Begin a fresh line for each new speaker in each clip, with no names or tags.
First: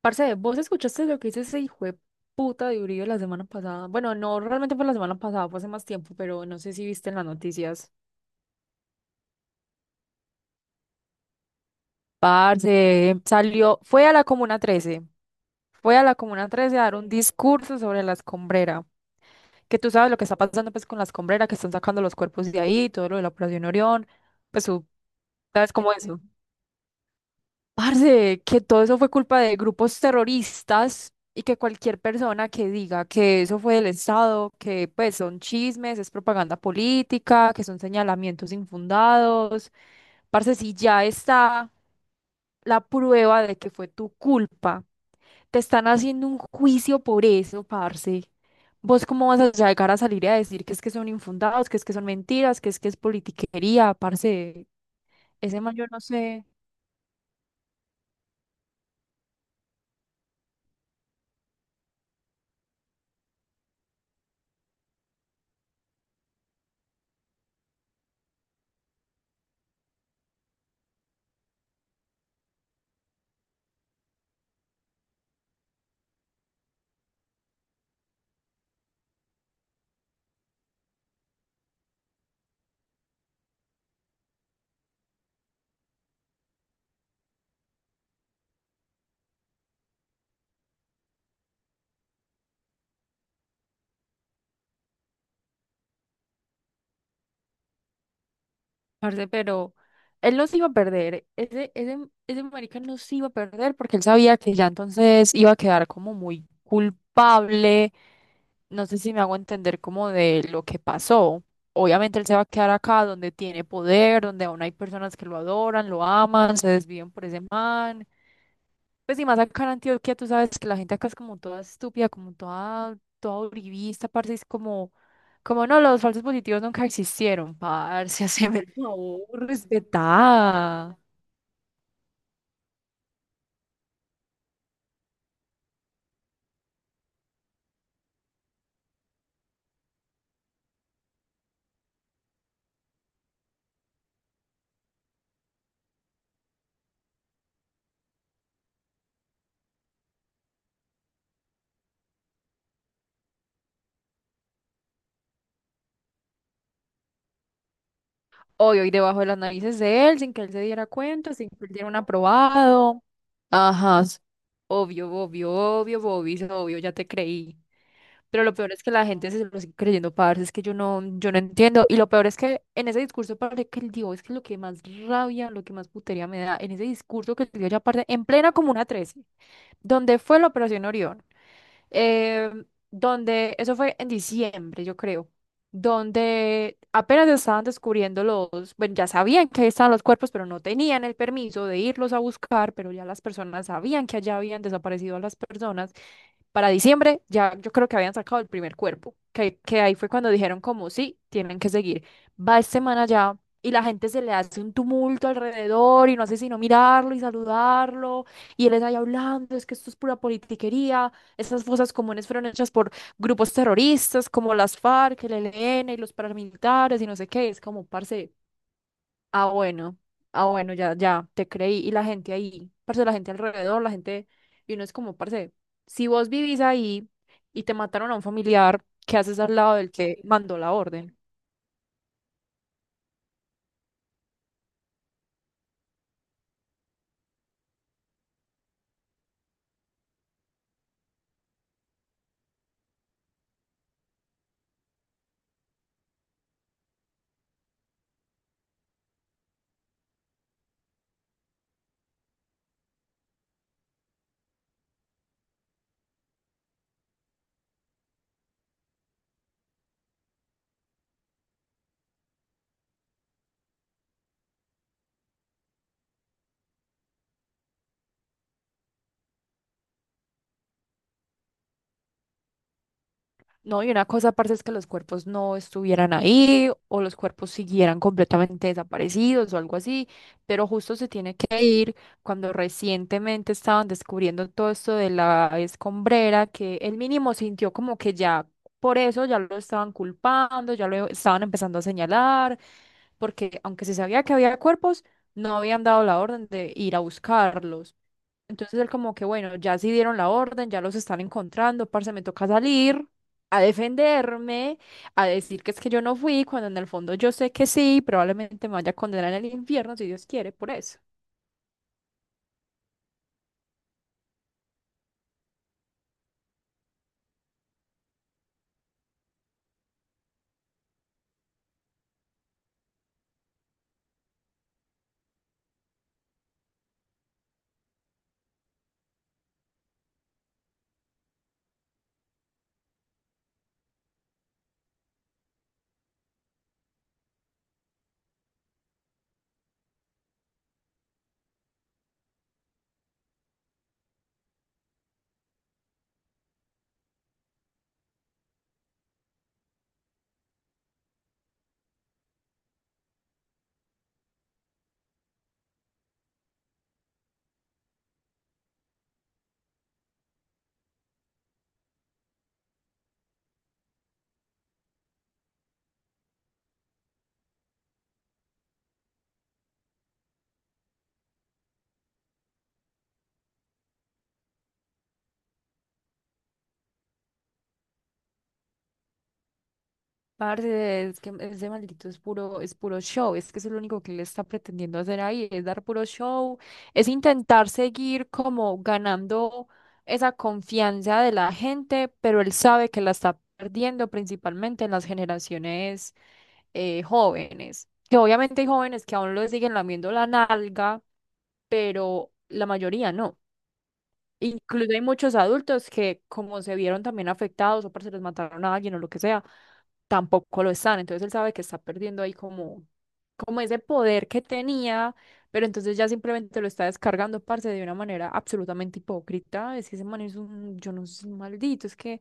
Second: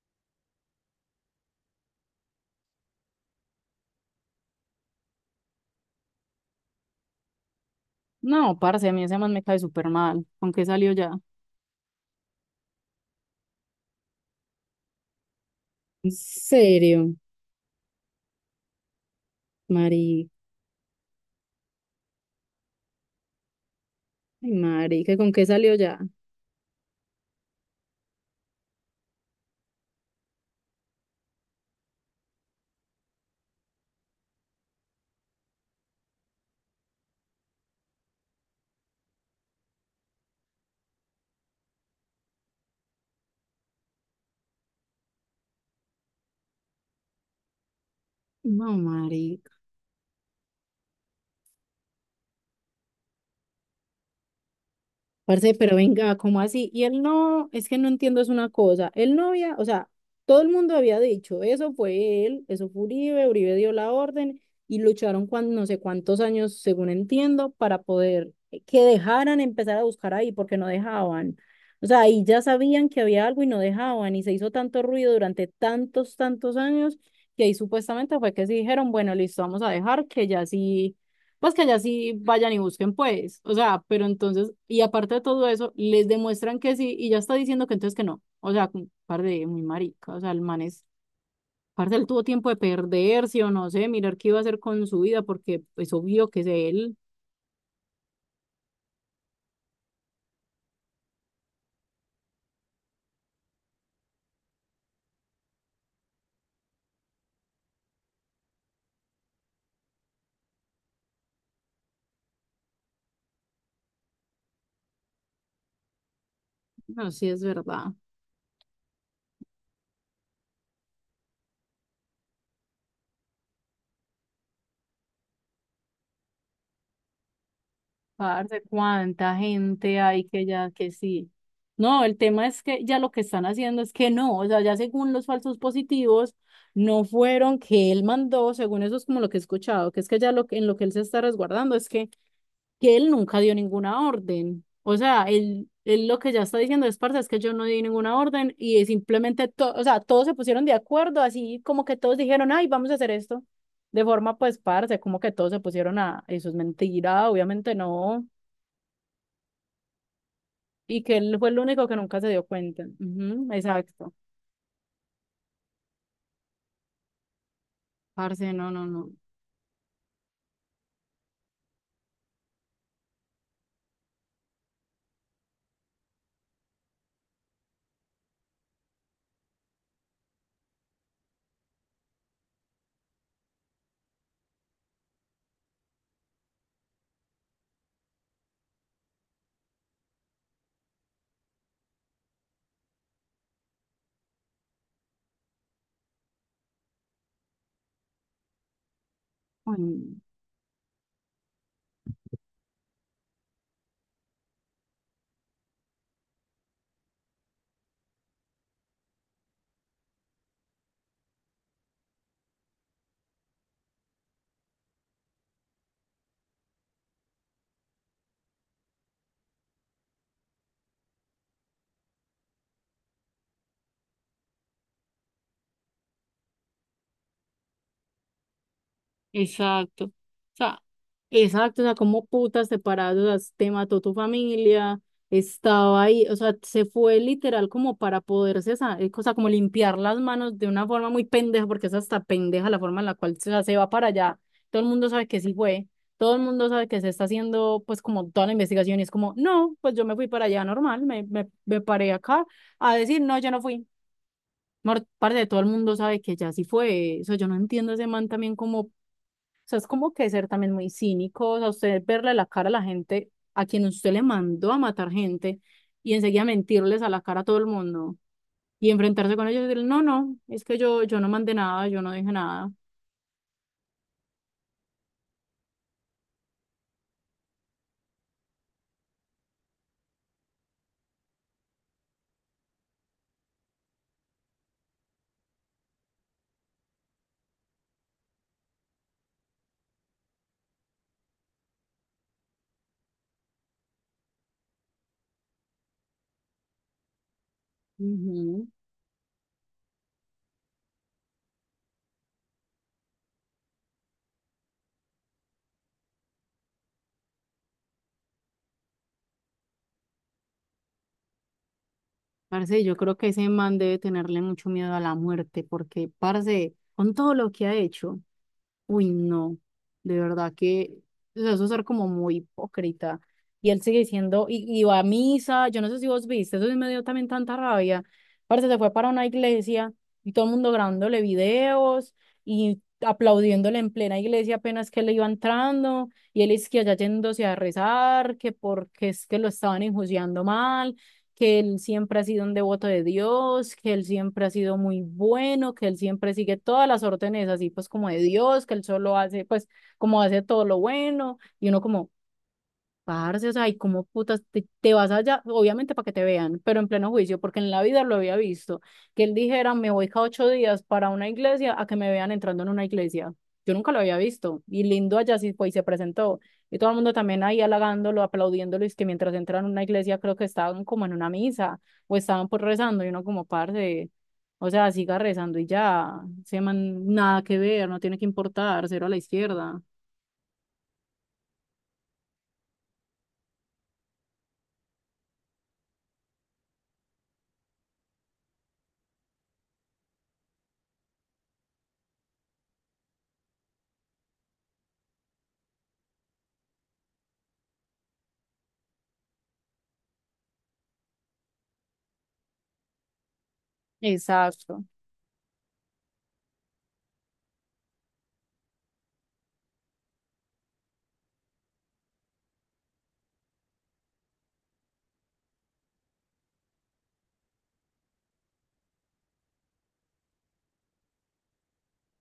Parce, ¿vos escuchaste lo que dice ese hijo de puta de Uribe la semana pasada? Bueno, no, realmente fue la semana pasada, fue hace más tiempo, pero no sé si viste en las noticias.
No, parce, a mí ese man me cae súper mal. ¿Con qué salió ya?
Parce, salió, fue a la Comuna 13, fue a
¿En
la Comuna 13 a dar un
serio,
discurso sobre la escombrera, que tú sabes lo que
Mari?
está pasando pues con la escombrera, que están sacando los cuerpos de ahí, todo lo de la Operación Orión,
Ay,
pues tú
Mari, ¿que con qué
sabes
salió
cómo
ya?
es. Parce, que todo eso fue culpa de grupos terroristas y que cualquier persona que diga que eso fue del Estado, que pues son chismes, es propaganda política, que son señalamientos infundados. Parce, si ya está la prueba de que fue tu culpa, te están haciendo un juicio por eso, parce.
No,
¿Vos cómo vas
Mari.
a llegar a salir a decir que es que son infundados, que es que son mentiras, que es politiquería, parce?
Parce,
Ese man,
pero
yo no
venga, ¿cómo
sé.
así? Y él no, es que no entiendo, es una cosa. Él no había, o sea, todo el mundo había dicho, eso fue él, eso fue Uribe, Uribe dio la orden y lucharon cuando, no sé cuántos años, según entiendo, para poder que dejaran empezar a buscar ahí, porque no dejaban. O sea, ahí ya sabían que había algo y no dejaban, y se hizo tanto ruido durante tantos, tantos años, que ahí supuestamente fue que sí dijeron, bueno, listo, vamos a dejar que ya sí pues que allá sí vayan y busquen, pues. O sea, pero entonces, y aparte de todo eso, les demuestran que sí, y ya está diciendo que entonces que no. O sea, como, par de muy marica. O sea, el man es, parte él tuvo tiempo de perderse o no sé, mirar qué iba a hacer con su vida, porque es obvio que es él.
Parce, pero él los iba a perder. Ese marica los iba a perder porque él sabía que ya entonces iba a quedar como muy culpable. No sé si me hago entender como de lo que pasó. Obviamente él se va a quedar acá donde tiene poder, donde aún hay personas que lo adoran, lo aman, se
No,
desvían por
sí
ese
es verdad.
man. Pues y más acá en Antioquia, tú sabes que la gente acá es como toda estúpida, como toda uribista, parce, es como, como no, los falsos positivos nunca existieron, parce, haceme
Parce,
el favor,
cuánta gente hay que ya que
respetá.
sí. No, el tema es que ya lo que están haciendo es que no, o sea, ya según los falsos positivos, no fueron que él mandó, según eso es como lo que he escuchado, que es que ya lo que en lo que él se está resguardando es que él nunca dio ninguna orden. O sea, él lo que ya está diciendo es, parce, es que yo no di ninguna orden y es simplemente, o sea, todos se pusieron de acuerdo, así como que todos dijeron, ay, vamos a hacer esto. De forma, pues, parce, como que todos se pusieron a, eso es mentira, obviamente no.
Obvio, y debajo de las narices de él, sin que él se diera
Y que
cuenta,
él
sin
fue
que
el
él
único
diera un
que nunca se dio cuenta.
aprobado.
Ujú,
Ajá,
exacto.
obvio, ya te creí.
Parce,
Pero lo
no,
peor es
no,
que la
no.
gente se lo sigue creyendo, parce, es que yo no entiendo. Y lo peor es que en ese discurso, parce, que el tío es que lo que más rabia, lo que más putería me da, en ese discurso que el tío ya parte, en plena Comuna 13, donde fue la Operación Orión, eh, donde, eso fue en diciembre, yo creo, donde apenas estaban descubriendo los, bueno, ya sabían que ahí estaban los cuerpos, pero no tenían el permiso de irlos a buscar, pero ya las personas sabían que allá habían desaparecido a las personas para diciembre ya yo creo que habían sacado el primer cuerpo,
Ay,
que ahí fue
no.
cuando dijeron como, sí, tienen que seguir. Va esta semana ya y la gente se le hace un tumulto alrededor y no hace sino mirarlo y saludarlo y él está ahí hablando, es que esto es pura politiquería, estas fosas comunes fueron hechas por grupos terroristas como las FARC, el ELN y los paramilitares y no sé qué, es como, parce, ah, bueno, bueno, ya, te creí. Y la gente ahí, parce, la gente alrededor, la gente, y uno es como, parce, si vos vivís ahí y te mataron a un familiar, ¿qué haces al lado del
Exacto. O
que mandó la
sea,
orden?
exacto. O sea, como putas separados, o sea, te mató tu familia, estaba ahí. O sea, se fue literal como para poderse, o sea, como limpiar las manos de una forma muy pendeja, porque es hasta pendeja la forma en la cual se, o sea, se va para allá. Todo el mundo sabe que sí fue. Todo el mundo sabe que se está haciendo, pues, como toda la investigación. Y es como, no, pues yo me fui para allá normal, me paré acá a decir, no, yo no fui. Parce, todo el mundo sabe que ya sí fue. O sea, yo no entiendo ese man también como, o sea, es como que ser también muy cínico, o sea, usted verle la cara a la gente a quien usted le mandó a matar gente y enseguida mentirles a la cara a todo el mundo y enfrentarse con ellos y decir, no, no, es que yo no mandé nada, yo no dije nada.
No, y una cosa, aparte es que los cuerpos no estuvieran ahí o los cuerpos siguieran completamente desaparecidos o algo así, pero justo se tiene que ir cuando recientemente estaban descubriendo todo esto de la escombrera, que él mínimo sintió como que ya por eso ya lo estaban culpando, ya lo estaban empezando a señalar, porque aunque se sabía que había cuerpos, no habían dado la orden de ir a buscarlos.
Ujú.
Entonces él como que, bueno, ya sí dieron la orden, ya los están encontrando, parce, me toca salir a defenderme, a decir que es que yo no fui, cuando en el fondo yo sé que sí, probablemente me vaya a condenar en el infierno si Dios quiere, por eso.
Parce, yo creo que ese man debe tenerle mucho miedo a la muerte porque, parce, con todo lo que ha hecho. Uy, no, de verdad que, o sea, eso es ser como muy hipócrita. Y él sigue diciendo, y va a misa, yo no sé si vos viste, eso sí me dio también tanta rabia. Parece se fue para una iglesia y todo el mundo grabándole videos y aplaudiéndole en plena iglesia apenas que le iba entrando, y él es que allá yéndose a rezar, que porque es que lo estaban enjuiciando mal, que él siempre ha sido un devoto de Dios, que él siempre ha sido muy bueno, que él siempre sigue todas las órdenes así pues como de Dios, que él solo hace pues como hace todo lo bueno y uno como, parce, o sea, ¿y cómo putas te vas allá? Obviamente para que te vean, pero en pleno juicio, porque en la vida lo había visto. Que él dijera, me voy cada ocho días para una iglesia a que me vean entrando en una iglesia. Yo nunca lo había visto. Y lindo allá sí fue y se presentó. Y todo el mundo también ahí halagándolo, aplaudiéndolo. Y es que mientras entran en una iglesia, creo que estaban como en una misa o estaban por rezando. Y uno como, parce, o sea, siga rezando y ya. Se man, nada que ver, no tiene que importar, cero a la izquierda.
Parce, es que ese maldito es puro show, es que eso es lo único que él está pretendiendo hacer ahí, es dar puro show, es intentar seguir como ganando esa confianza de la gente, pero él sabe que la está perdiendo principalmente en las generaciones jóvenes, que obviamente hay jóvenes que aún lo siguen lamiendo la nalga, pero la mayoría no.
Exacto.
Incluso hay muchos adultos que, como se vieron también afectados o porque se les mataron a alguien o lo que sea, tampoco lo están. Entonces él sabe que está perdiendo ahí como ese poder que tenía, pero entonces ya simplemente lo está descargando, parce, de una manera absolutamente hipócrita. Es que ese man es un, yo no sé, un maldito, es que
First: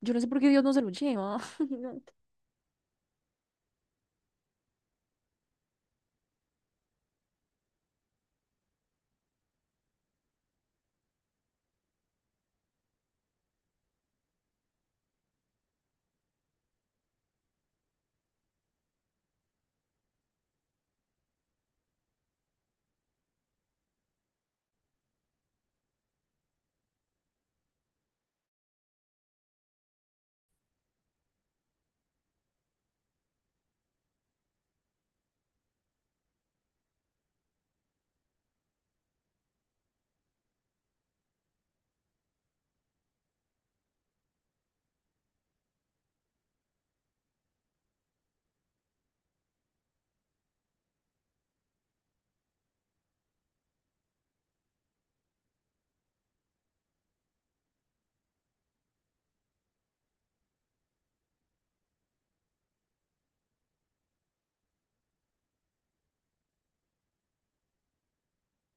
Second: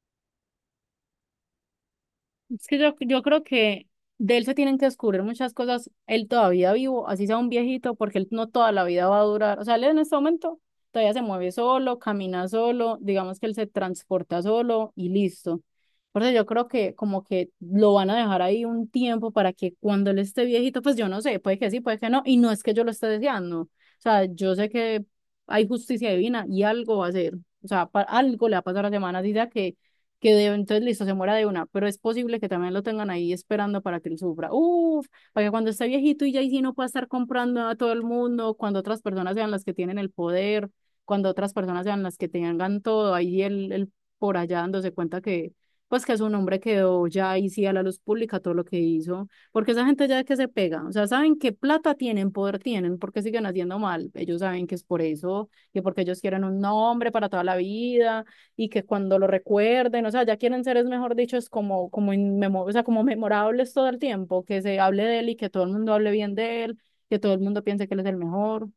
yo no sé por qué Dios no se lo lleva.
Es que yo creo que de él se tienen que descubrir muchas cosas. Él todavía vivo, así sea un viejito, porque él no toda la vida va a durar. O sea, él en este momento todavía se mueve solo, camina solo, digamos que él se transporta solo y listo. Por eso yo creo que como que lo van a dejar ahí un tiempo para que cuando él esté viejito, pues yo no sé, puede que sí, puede que no. Y no es que yo lo esté deseando. O sea, yo sé que hay justicia divina y algo va a ser. O sea, algo le va a pasar a la semana, diga que entonces listo, se muera de una, pero es posible que también lo tengan ahí esperando para que él sufra. Uf, para que cuando esté viejito y ya ahí sí no pueda estar comprando a todo el mundo, cuando otras personas sean las que tienen el poder, cuando otras personas sean las que tengan todo, ahí él por allá dándose cuenta que, pues que su nombre quedó ya ahí sí a la luz pública todo lo que hizo, porque esa gente ya que se pega, o sea, saben que plata tienen, poder tienen, porque siguen haciendo mal, ellos saben que es por eso, que porque ellos quieren un nombre para toda la vida y que cuando lo recuerden, o sea, ya quieren ser, es mejor dicho, es como, como, o sea, como memorables todo el tiempo, que se hable de él y que todo el mundo hable bien de él, que todo el mundo piense que él es el mejor.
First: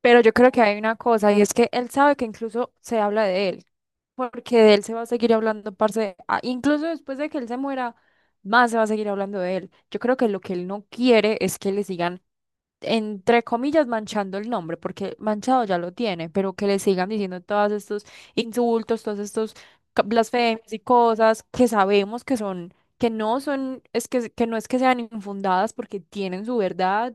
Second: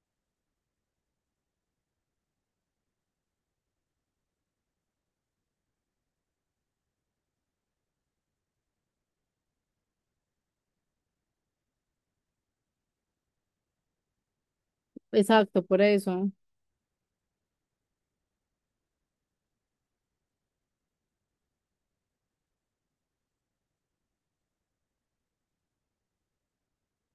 Pero yo creo que hay una cosa y es que él sabe que incluso se habla de él, porque de él se va a seguir hablando, parce, incluso después de que él se muera, más se va a seguir hablando de él. Yo creo que lo que él no quiere es que le sigan, entre comillas, manchando el nombre, porque
Exacto,
manchado ya
por
lo
eso.
tiene, pero que le sigan diciendo todos estos insultos, todos estos blasfemias y cosas que sabemos que son, que no son, que no es que sean infundadas porque tienen su verdad,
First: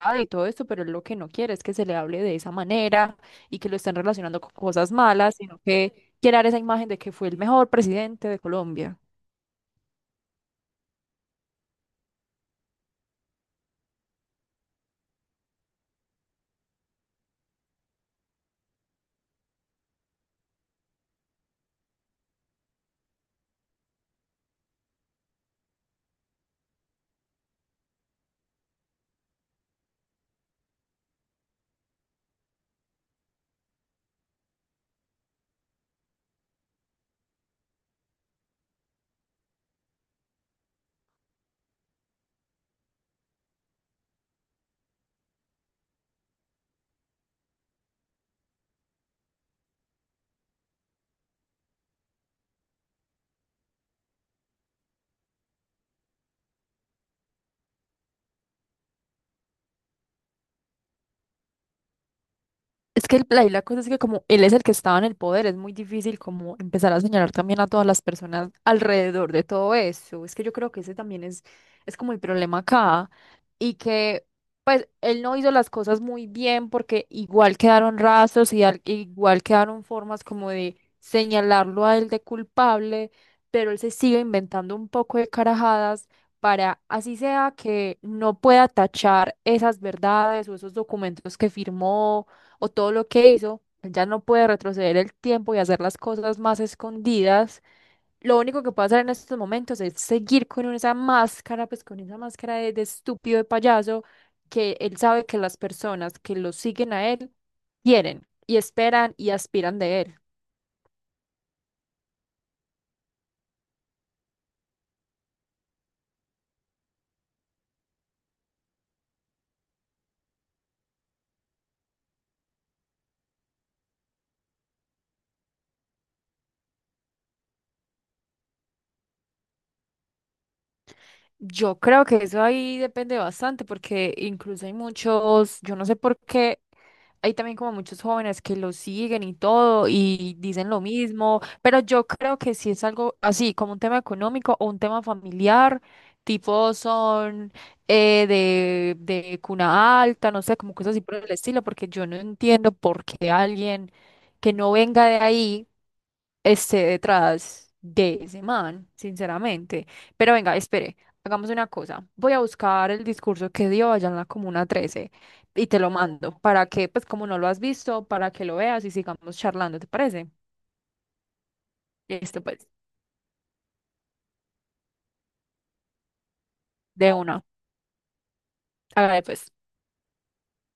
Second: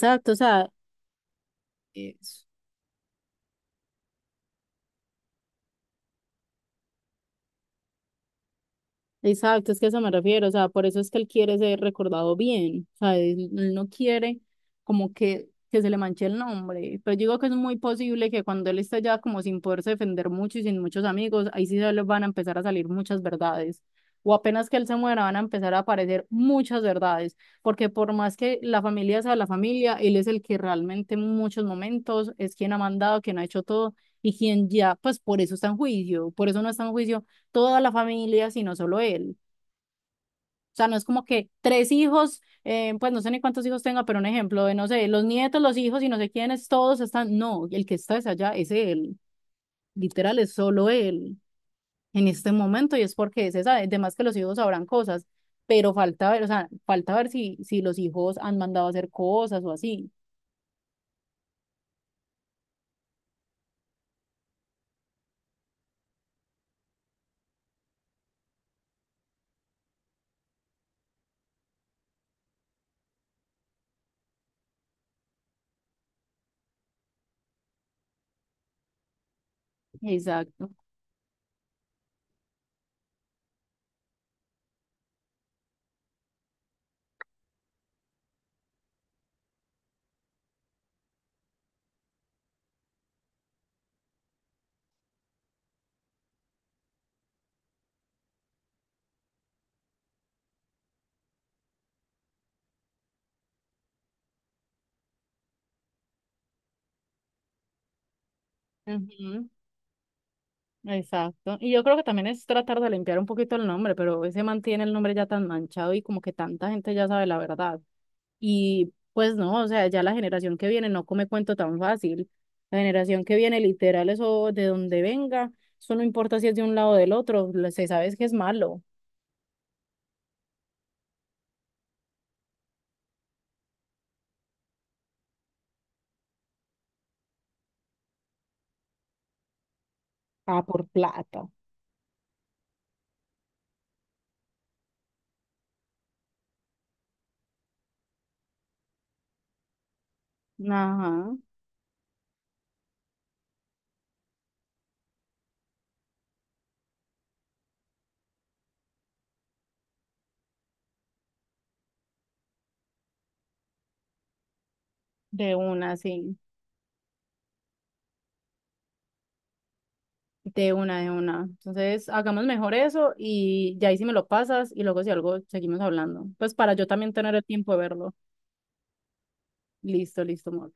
ah, y
o
todo esto,
sea,
pero él lo que no quiere es que se le hable de
es-
esa manera y que lo estén relacionando con cosas malas, sino que quiere dar esa imagen de que fue el mejor presidente de Colombia.
exacto, es que a eso me refiero, o sea, por eso es que él quiere ser recordado bien, o sea, él no quiere como que se le manche el nombre, pero yo digo que es muy posible que cuando él esté ya como sin poderse defender mucho y sin muchos amigos, ahí sí se les van a empezar a salir muchas verdades, o apenas que él se muera van a empezar a aparecer muchas verdades, porque por más que la familia sea la familia, él es el que realmente en muchos momentos es quien ha mandado, quien ha hecho todo y quien ya, pues por eso está en juicio, por eso no está en juicio toda la familia, sino solo él. O sea, no es como que tres hijos, pues no sé ni cuántos hijos tenga, pero un ejemplo de, no sé, los nietos, los hijos y no sé quiénes, todos están, no, el que está es allá, es él, literal, es solo él en este momento y es porque es esa, además que los hijos sabrán cosas, pero falta ver, o sea, falta ver si los hijos han mandado a hacer cosas o así.
Es que y la cosa es que como él es el que estaba en el poder, es muy difícil como empezar a señalar también a todas las personas alrededor de todo eso. Es que yo creo que ese también es como el problema acá y que pues él no hizo las cosas muy bien porque igual quedaron rastros y igual quedaron formas como
Exacto.
de señalarlo a él de culpable, pero él se sigue inventando un poco de carajadas para así sea que no pueda tachar esas verdades o esos documentos que firmó o todo lo que hizo, él ya no puede retroceder el tiempo y hacer las cosas más escondidas. Lo único que puede hacer en estos momentos es seguir con esa máscara, pues con esa máscara de estúpido, de payaso, que él sabe que las personas que lo siguen a él quieren y esperan y
Ujú,
aspiran de él.
exacto. Y yo creo que también es tratar de limpiar un poquito el nombre, pero ese mantiene el nombre ya tan manchado y como que tanta gente ya sabe la verdad. Y pues no, o sea, ya la generación que viene no come cuento tan fácil. La generación que viene, literal, eso de donde venga, eso no importa si es de un lado o del otro, se sabe es que es malo.
Yo creo que eso ahí depende bastante, porque incluso hay muchos, yo no sé por qué, hay también como muchos jóvenes que lo siguen y todo y
Ah,
dicen lo
por
mismo,
plata.
pero yo creo que si es algo así, como un tema económico o un tema familiar, tipo son de cuna alta, no sé, como cosas así por el
Ajá,
estilo, porque yo no entiendo por qué alguien que no venga de ahí esté detrás de ese man, sinceramente. Pero venga, espere. Hagamos una cosa, voy a buscar el discurso que dio allá en la Comuna 13
de
y te lo
una,
mando
sí,
para que, pues como no lo has visto, para que lo veas y sigamos charlando, ¿te parece?
de una, de una. Entonces,
Listo,
hagamos
pues,
mejor eso y ya ahí si me lo pasas y luego si algo seguimos hablando. Pues para yo también
de
tener el
una.
tiempo de verlo.
Hágale pues.
Listo, listo, amor.